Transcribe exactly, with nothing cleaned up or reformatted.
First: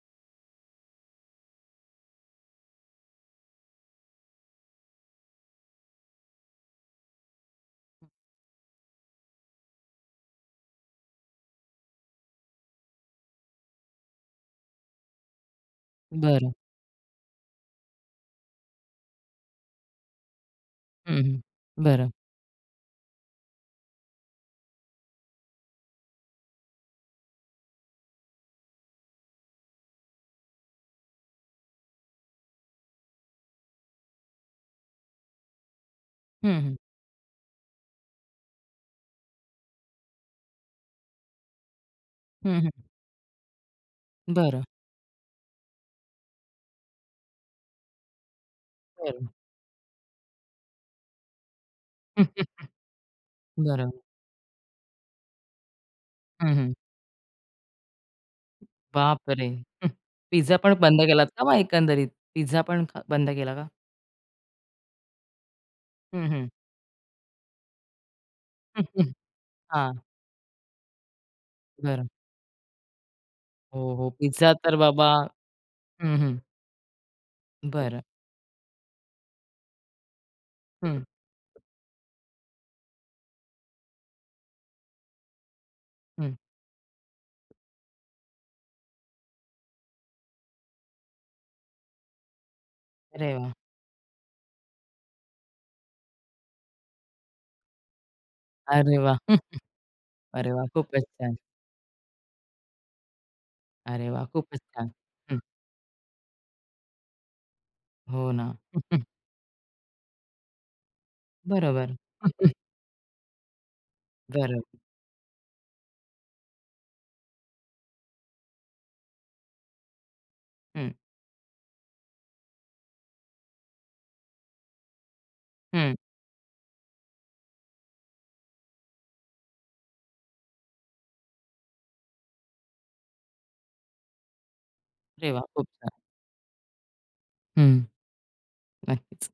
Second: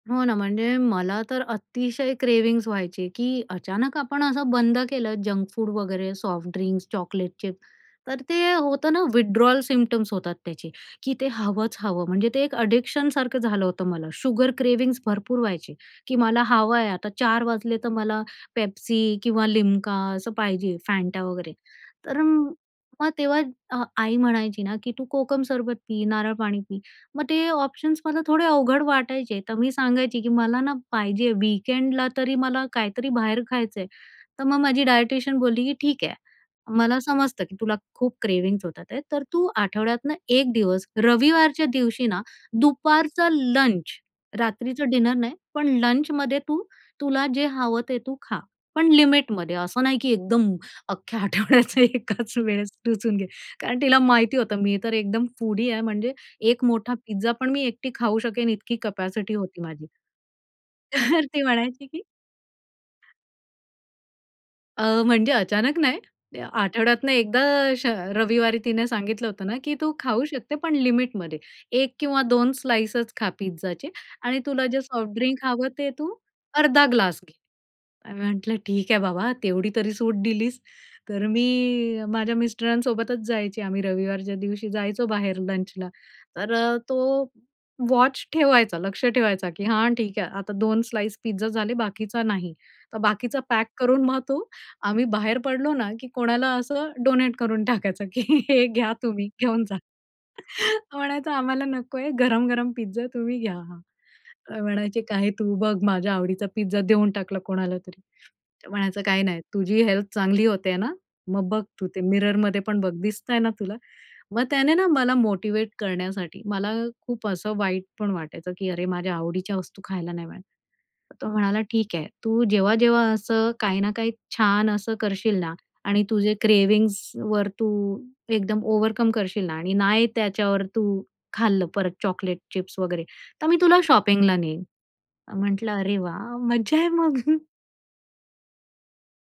हो ना, म्हणजे मला तर अतिशय क्रेव्हिंग्ज व्हायचे की अचानक आपण असं बंद केलं, जंक फूड वगैरे, सॉफ्ट ड्रिंक्स, चॉकलेटचे. तर ते होतं ना, विथड्रॉल सिम्प्टम्स होतात त्याचे की ते हवंच हवं. म्हणजे ते एक एडिक्शनसारखं झालं होतं मला. शुगर क्रेव्हिंग्ज भरपूर व्हायचे की मला बरं हवं आहे. आता चार वाजले, तर मला पेप्सी किंवा लिम्का असं पाहिजे, हं, फँटा हं. वगैरे. बरं. तर मग तेव्हा अ आई म्हणायची ना, की "तू कोकम सरबत पी, नारळ पाणी पी." मग ते ऑप्शन्स मला थोडे अवघड वाटायचे. तर मी सांगायची की "मला ना पाहिजे वीकेंडला तरी मला काहीतरी बाहेर खायचंय. तर मग माझी डायटीशियन बोलली की ठीक आहे. हं, हं. मला समजत की तुला खूप क्रेव्हिंग्ज होतात आहे, तर तू आठवड्यातून एक दिवस रविवारच्या दिवशी ना, हं, हं. दुपारचा लंच बरं. ,रात्रीच डिनर नाही, पण लंचमध्ये तू तुला जे हवं ते तू खा, पण बरं. लिमिटमध्ये. असं नाही की एकदम अख्ख्या आठवड्याचा एकाच वेळेस टुसून घे. कारण बरं. तिला माहिती होतं, मी तर एकदम फूडी आहे म्हणजे हं, एक हं. मोठा पिझ्झापण मी एकटी खाऊ शकेन, इतकी कॅपॅसिटी बापरे! होती माझी. पिझ्झापण बंद केलात ती का मग म्हणायची की एकंदरीत, पिझ्झापण बंद केला का? अ, म्हणजे अचानक नाही, हं, हं. आठवड्यातन एकदा अशा रविवारी तिने सांगितलं होतं ना की "तू हां. खाऊ शकते, पण लिमिटमध्ये एक बरं. किंवा दोन स्लाइसच खा पिझ्झाचे हो, हो. आणि पिझ्झा तुला तर जे सॉफ्ट बाबा. ड्रिंक हवं ते तू हं, हं. अर्धा ग्लास घे." बरं. आणि म्हंटलं "ठीक आहे बाबा, तेवढी तरी सूट दिलीस." हं. तर मी माझ्या मिस्टरांसोबतच जायची. आम्ही रविवारच्या दिवशी जायचो बाहेर लंचला. हं. तर अ, तो वॉच ठेवायचा, लक्ष ठेवायचा की "हां, ठीक आहे, आता दोन स्लाइस पिझ्झा झाले, बाकीचा नाही." तर अरे बाकीचा वाह! पॅक करून मग तो आम्ही बाहेर पडलो ना, की कोणाला असं डोनेट करून टाकायचं की "हे घ्या अरे वाह! तुम्ही घेऊन जा." अरे वाह! खूपच छान. म्हणायचा, "आम्हाला नकोय गरम-गरम पिझ्झा तुम्ही घ्या" अरे वाह! खूपच छान. म्हणायचे, "काय हं. तू बघ माझ्या आवडीचा पिझ्झा देऊन टाकला कोणाला तरी." हो ना. तर हं, म्हणायचा हं. "काही नाही तुझी हेल्थ चांगली होते ना, मग बघ तू बरोबर. ते हं, हं. मिररमध्ये पण बघ दिसतय ना तुला?" मग बरं. त्याने ना मला मोटिव्हेट करण्यासाठी, मला खूप असं वाईट पण वाटायचं की "अरे माझ्या आवडीच्या वस्तू खायला नाही मिळत." हं. तो म्हणाला "ठीक आहे तू जेव्हा-जेव्हा असं काही ना काही छान असं करशील ना हं. आणि तुझे क्रेव्हिंग्जवर तू एकदम ओव्हरकम करशील ना आणि नाही त्याच्यावर तू खाल्लं परत चॉकलेट, चिप्स वगैरे तर मी तुला शॉपिंगला नेईन." अरे वाह! खूप म्हंटलं छान. "अरे वाह! मज्जा आहे मग." हं. नक्कीच.